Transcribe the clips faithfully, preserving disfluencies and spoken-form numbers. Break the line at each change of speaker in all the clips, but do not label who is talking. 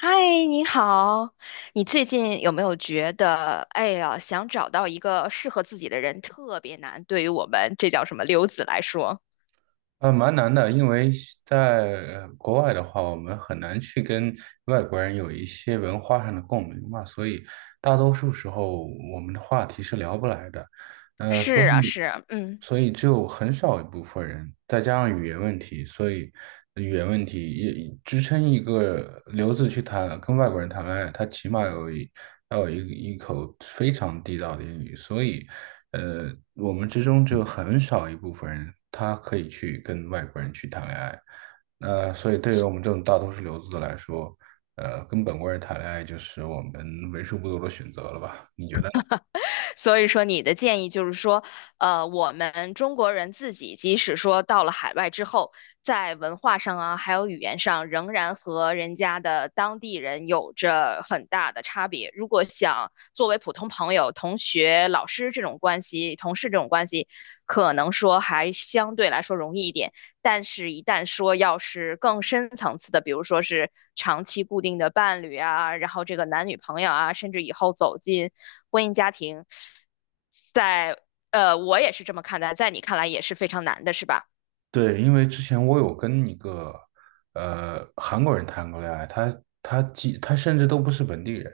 嗨，你好，你最近有没有觉得，哎呀，想找到一个适合自己的人特别难？对于我们这叫什么留子来说，
呃，蛮难的，因为在呃国外的话，我们很难去跟外国人有一些文化上的共鸣嘛，所以大多数时候我们的话题是聊不来的。呃，所
是啊，
以
是啊嗯。
所以只有很少一部分人，再加上语言问题，所以语言问题也支撑一个留子去谈跟外国人谈恋爱，他起码有一要有一一口非常地道的英语，所以。呃，我们之中只有很少一部分人，他可以去跟外国人去谈恋爱。那所以对于我们这种大多数留子来说，呃，跟本国人谈恋爱就是我们为数不多的选择了吧？你觉得呢？
所以说，你的建议就是说，呃，我们中国人自己，即使说到了海外之后，在文化上啊，还有语言上，仍然和人家的当地人有着很大的差别。如果想作为普通朋友、同学、老师这种关系、同事这种关系，可能说还相对来说容易一点。但是，一旦说要是更深层次的，比如说是长期固定的伴侣啊，然后这个男女朋友啊，甚至以后走进婚姻家庭，在呃，我也是这么看待，在你看来也是非常难的，是吧？
对，因为之前我有跟一个呃韩国人谈过恋爱，他他几他甚至都不是本地人，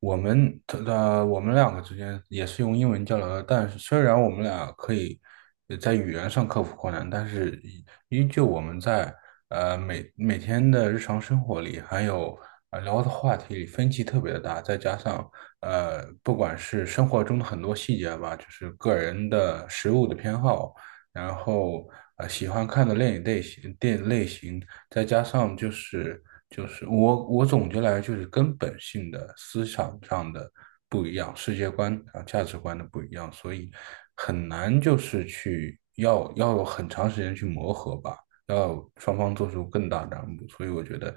我们他呃我们两个之间也是用英文交流的，但是虽然我们俩可以呃在语言上克服困难，但是依依旧我们在呃每每天的日常生活里，还有呃聊的话题里分歧特别的大，再加上呃不管是生活中的很多细节吧，就是个人的食物的偏好。然后呃喜欢看的电影类型、电影类型，再加上就是就是我我总结来就是根本性的思想上的不一样，世界观啊价值观的不一样，所以很难就是去要要有很长时间去磨合吧，要双方做出更大的让步。所以我觉得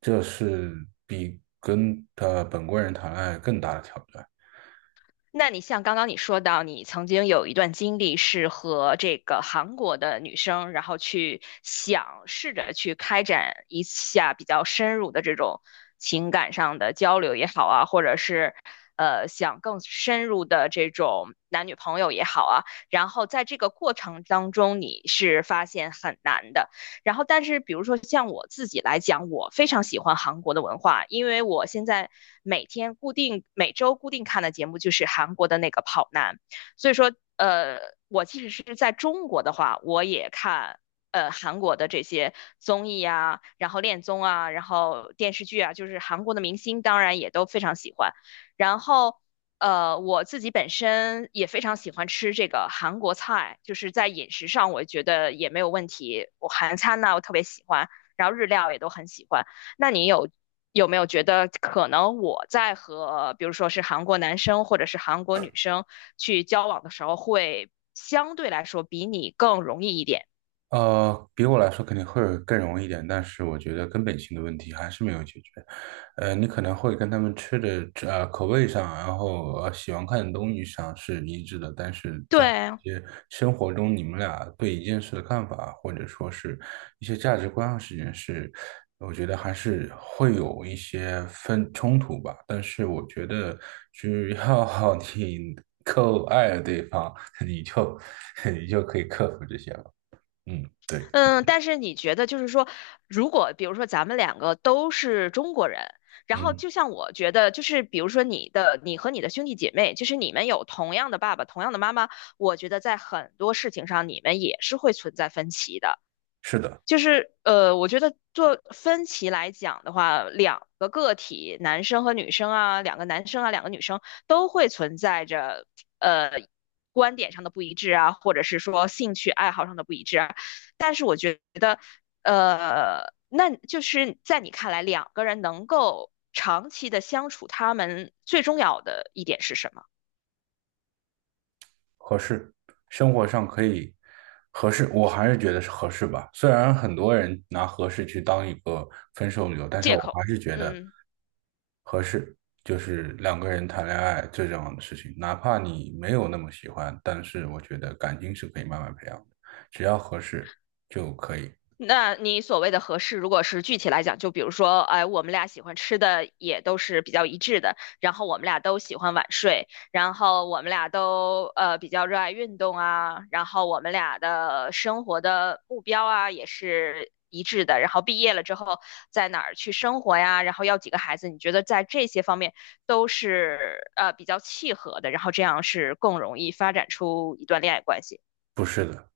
这是比跟呃本国人谈恋爱更大的挑战。
那你像刚刚你说到，你曾经有一段经历是和这个韩国的女生，然后去想试着去开展一下比较深入的这种情感上的交流也好啊，或者是呃想更深入的这种男女朋友也好啊，然后在这个过程当中，你是发现很难的。然后，但是比如说像我自己来讲，我非常喜欢韩国的文化，因为我现在每天固定、每周固定看的节目就是韩国的那个《跑男》，所以说，呃，我即使是在中国的话，我也看。呃，韩国的这些综艺啊，然后恋综啊，然后电视剧啊，就是韩国的明星，当然也都非常喜欢。然后呃，我自己本身也非常喜欢吃这个韩国菜，就是在饮食上我觉得也没有问题。我韩餐呢，我特别喜欢，然后日料也都很喜欢。那你有有没有觉得可能我在和比如说是韩国男生或者是韩国女生去交往的时候，会相对来说比你更容易一点？
呃，比我来说肯定会更容易一点，但是我觉得根本性的问题还是没有解决。呃，你可能会跟他们吃的呃口味上，然后呃喜欢看的东西上是一致的，但是在
对，
一些生活中，你们俩对一件事的看法，或者说是一些价值观上事情是，我觉得还是会有一些分冲突吧。但是我觉得，只要 你够爱对方，你就 你就可以了。嗯
嗯，但是你觉得就是说，如果比如说咱们两个都是中国人，然后
嗯。
就像我觉得，就是比如说你的，你和你的兄弟姐妹，就是你们有同样的爸爸、同样的妈妈，我觉得在很多事情上你们也是会存在分歧的。
是的，
就是呃，我觉得做分歧来讲的话，两个个体，男生和女生啊，两个男生啊，两个女生都会存在着呃观点上的不一致啊，或者是说兴趣爱好上的不一致啊。但是我觉得，呃，那就是在你看来，两个人能够长期的相处，他们最重要的一点是什么？
合适，生活上可以合适，我还是觉得是合适吧。虽然很多人拿合适去当一个分手理由，但是
借
我
口，
还是觉得
嗯。
合适就是两个人谈恋爱最重要的事情。哪怕你没有那么喜欢，但是我觉得感情是可以慢慢培养的，只要合适就可以。
那你所谓的合适，如果是具体来讲，就比如说，哎，我们俩喜欢吃的也都是比较一致的，然后我们俩都喜欢晚睡，然后我们俩都呃比较热爱运动啊，然后我们俩的生活的目标啊也是一致的，然后毕业了之后在哪儿去生活呀，然后要几个孩子，你觉得在这些方面都是呃比较契合的，然后这样是更容易发展出一段恋爱关系。
不是的，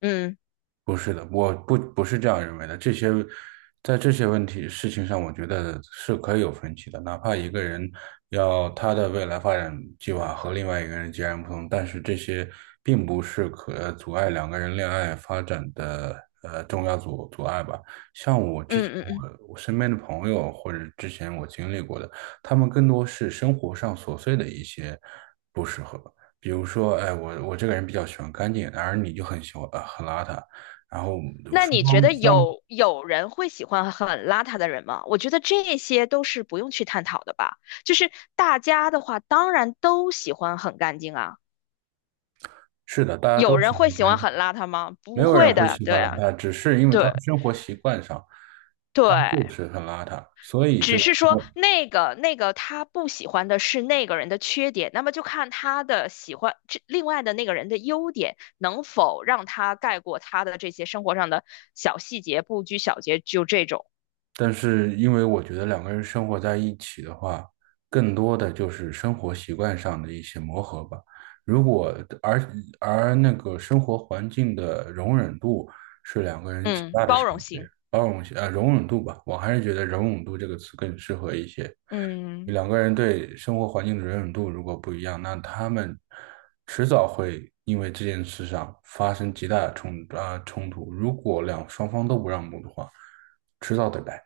嗯
不是的，我不不是这样认为的。这些在这些问题事情上，我觉得是可以有分歧的。哪怕一个人要他的未来发展计划和另外一个人截然不同，但是这些并不是可阻碍两个人恋爱发展的呃重要阻阻碍吧。像我之
嗯
前
嗯嗯。
我我身边的朋友或者之前我经历过的，他们更多是生活上琐碎的一些不适合。比如说，哎，我我这个人比较喜欢干净，而你就很喜欢呃很邋遢，然后
那
双
你觉
方
得
双
有有人会喜欢很邋遢的人吗？我觉得这些都是不用去探讨的吧。就是大家的话，当然都喜欢很干净啊。
是的，大家
有
都喜
人会
欢
喜
白
欢
酒，
很邋遢吗？
没
不
有人
会
会
的，
喜
对
欢邋
啊，
遢，只是因为他
对
的生活习惯上，他就
对，
是很邋遢，所以就
只是说
说，
那个那个他不喜欢的是那个人的缺点，那么就看他的喜欢这另外的那个人的优点能否让他盖过他的这些生活上的小细节、不拘小节，就这种，
但是因为我觉得两个人生活在一起的话，更多的就是生活习惯上的一些磨合吧。如果而而那个生活环境的容忍度是两个人极
嗯，
大的
包
差
容
别，
性，
包容性呃容忍度吧，我还是觉得容忍度这个词更适合一些。
嗯。
两个人对生活环境的容忍度如果不一样，那他们迟早会因为这件事上发生极大的冲啊、冲突。如果两双方都不让步的话，迟早得来。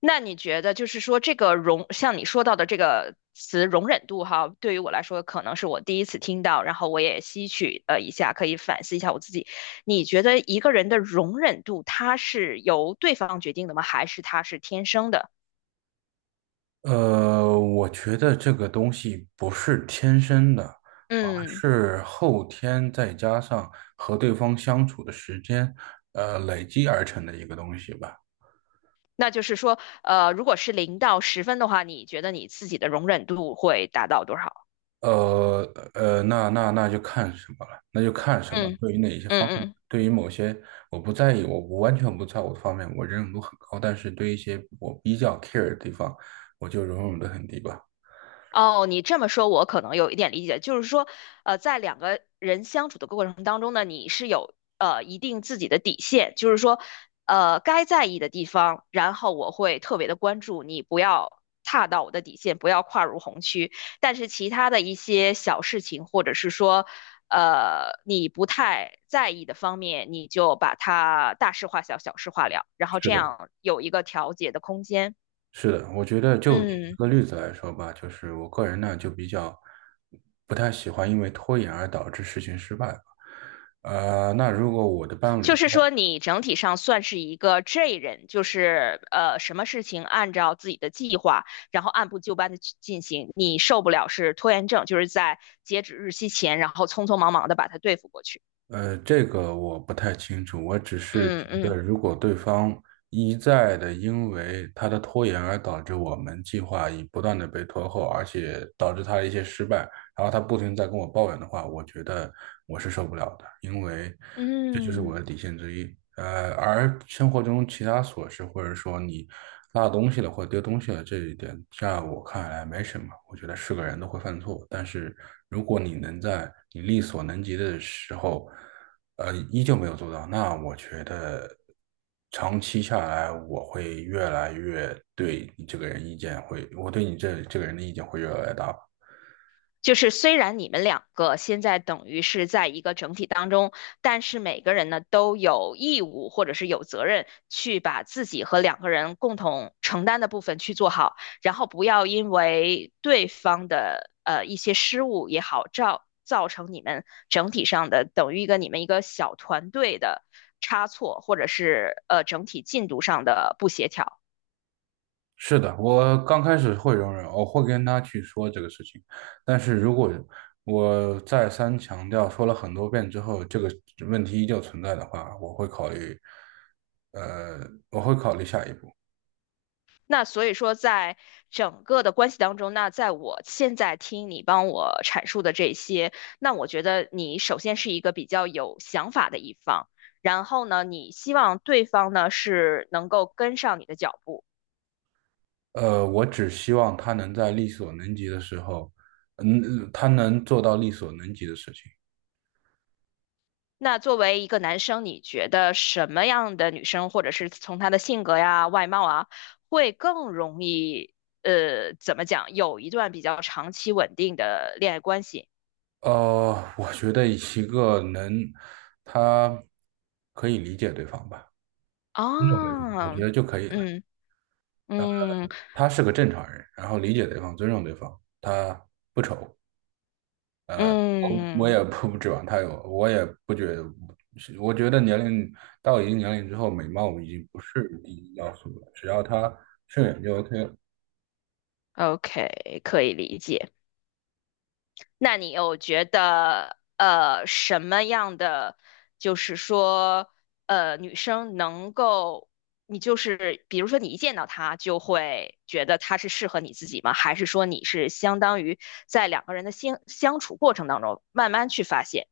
那你觉得就是说这个容，像你说到的这个词容忍度哈，对于我来说可能是我第一次听到，然后我也吸取了一下，可以反思一下我自己。你觉得一个人的容忍度，它是由对方决定的吗？还是他是天生的？
呃，我觉得这个东西不是天生的，而
嗯，
是后天再加上和对方相处的时间，呃，累积而成的一个东西吧。
那就是说，呃，如果是零到十分的话，你觉得你自己的容忍度会达到多少？
呃呃，那那那就看什么了，那就看什么。
嗯
对于哪一些
嗯
方面，
嗯。
对于某些我不在意，我我完全不在乎的方面，我忍容度很高。但是对一些我比较 care 的地方，我就容忍度很低吧。
哦，你这么说，我可能有一点理解，就是说，呃，在两个人相处的过程当中呢，你是有呃一定自己的底线，就是说，呃，该在意的地方，然后我会特别的关注你，不要踏到我的底线，不要跨入红区。但是其他的一些小事情，或者是说，呃，你不太在意的方面，你就把它大事化小，小事化了，然后
是
这
的，
样有一个调节的空间。
是的，我觉得就举一
嗯。
个例子来说吧，就是我个人呢就比较不太喜欢因为拖延而导致事情失败吧。呃，那如果我的伴
就
侣
是说，你整体上算是一个 J 人，就是呃，什么事情按照自己的计划，然后按部就班的去进行。你受不了是拖延症，就是在截止日期前，然后匆匆忙忙的把它对付过去。
呃，这个我不太清楚，我只是
嗯
觉得，
嗯
如果对方一再的因为他的拖延而导致我们计划已不断的被拖后，而且导致他的一些失败，然后他不停地在跟我抱怨的话，我觉得我是受不了的，因为这就是我
嗯。
的底线之一。呃，而生活中其他琐事，或者说你落东西了或者丢东西了这一点，在我看来没什么。我觉得是个人都会犯错，但是如果你能在你力所能及的时候，呃，依旧没有做到，那我觉得长期下来，我会越来越对你这个人意见会，我对你这这个人的意见会越来越大。
就是虽然你们两个现在等于是在一个整体当中，但是每个人呢都有义务或者是有责任去把自己和两个人共同承担的部分去做好，然后不要因为对方的呃一些失误也好，造造成你们整体上的等于一个你们一个小团队的差错，或者是呃整体进度上的不协调。
是的，我刚开始会容忍，我会跟他去说这个事情，但是如果我再三强调，说了很多遍之后，这个问题依旧存在的话，我会考虑，呃，我会考虑下一步。
那所以说，在整个的关系当中，那在我现在听你帮我阐述的这些，那我觉得你首先是一个比较有想法的一方，然后呢，你希望对方呢是能够跟上你的脚步。
呃，我只希望他能在力所能及的时候，嗯，他能做到力所能及的事情。
那作为一个男生，你觉得什么样的女生，或者是从她的性格呀、外貌啊，会更容易呃，怎么讲，有一段比较长期稳定的恋爱关系？
呃，我觉得一个能，他可以理解对方吧，尊重对方，我
啊，
觉得就可以了。
嗯嗯。
他是个正常人，然后理解对方，尊重对方，他不丑，我我
嗯
也不不指望他有，我也不觉得，我觉得年龄到一定年龄之后，美貌已经不是第一要素了，只要他顺眼就 OK 了。
，O K，可以理解。那你又觉得呃什么样的，就是说呃女生能够，你就是比如说你一见到她就会觉得她是适合你自己吗？还是说你是相当于在两个人的相相处过程当中慢慢去发现，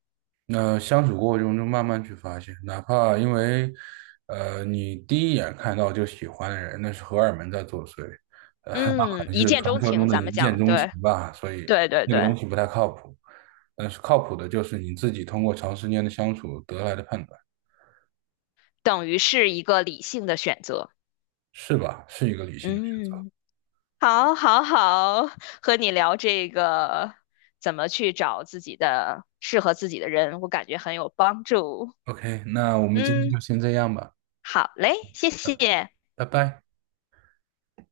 那相处过程中就慢慢去发现，哪怕因为，呃，你第一眼看到就喜欢的人，那是荷尔蒙在作祟，呃，那可
嗯，
能
一
是
见
传
钟
说中
情，
的
咱
一
们
见
讲，
钟情
对
吧，所以
对对
那个
对，
东西不太靠谱。但是靠谱的就是你自己通过长时间的相处得来的判断，
等于是一个理性的选择，
是吧？是一个理性的选择。
嗯。好，好，好，和你聊这个怎么去找自己的适合自己的人，我感觉很有帮助。
OK,那我们今天
嗯，
就先这样吧，
好嘞，谢谢。
拜拜。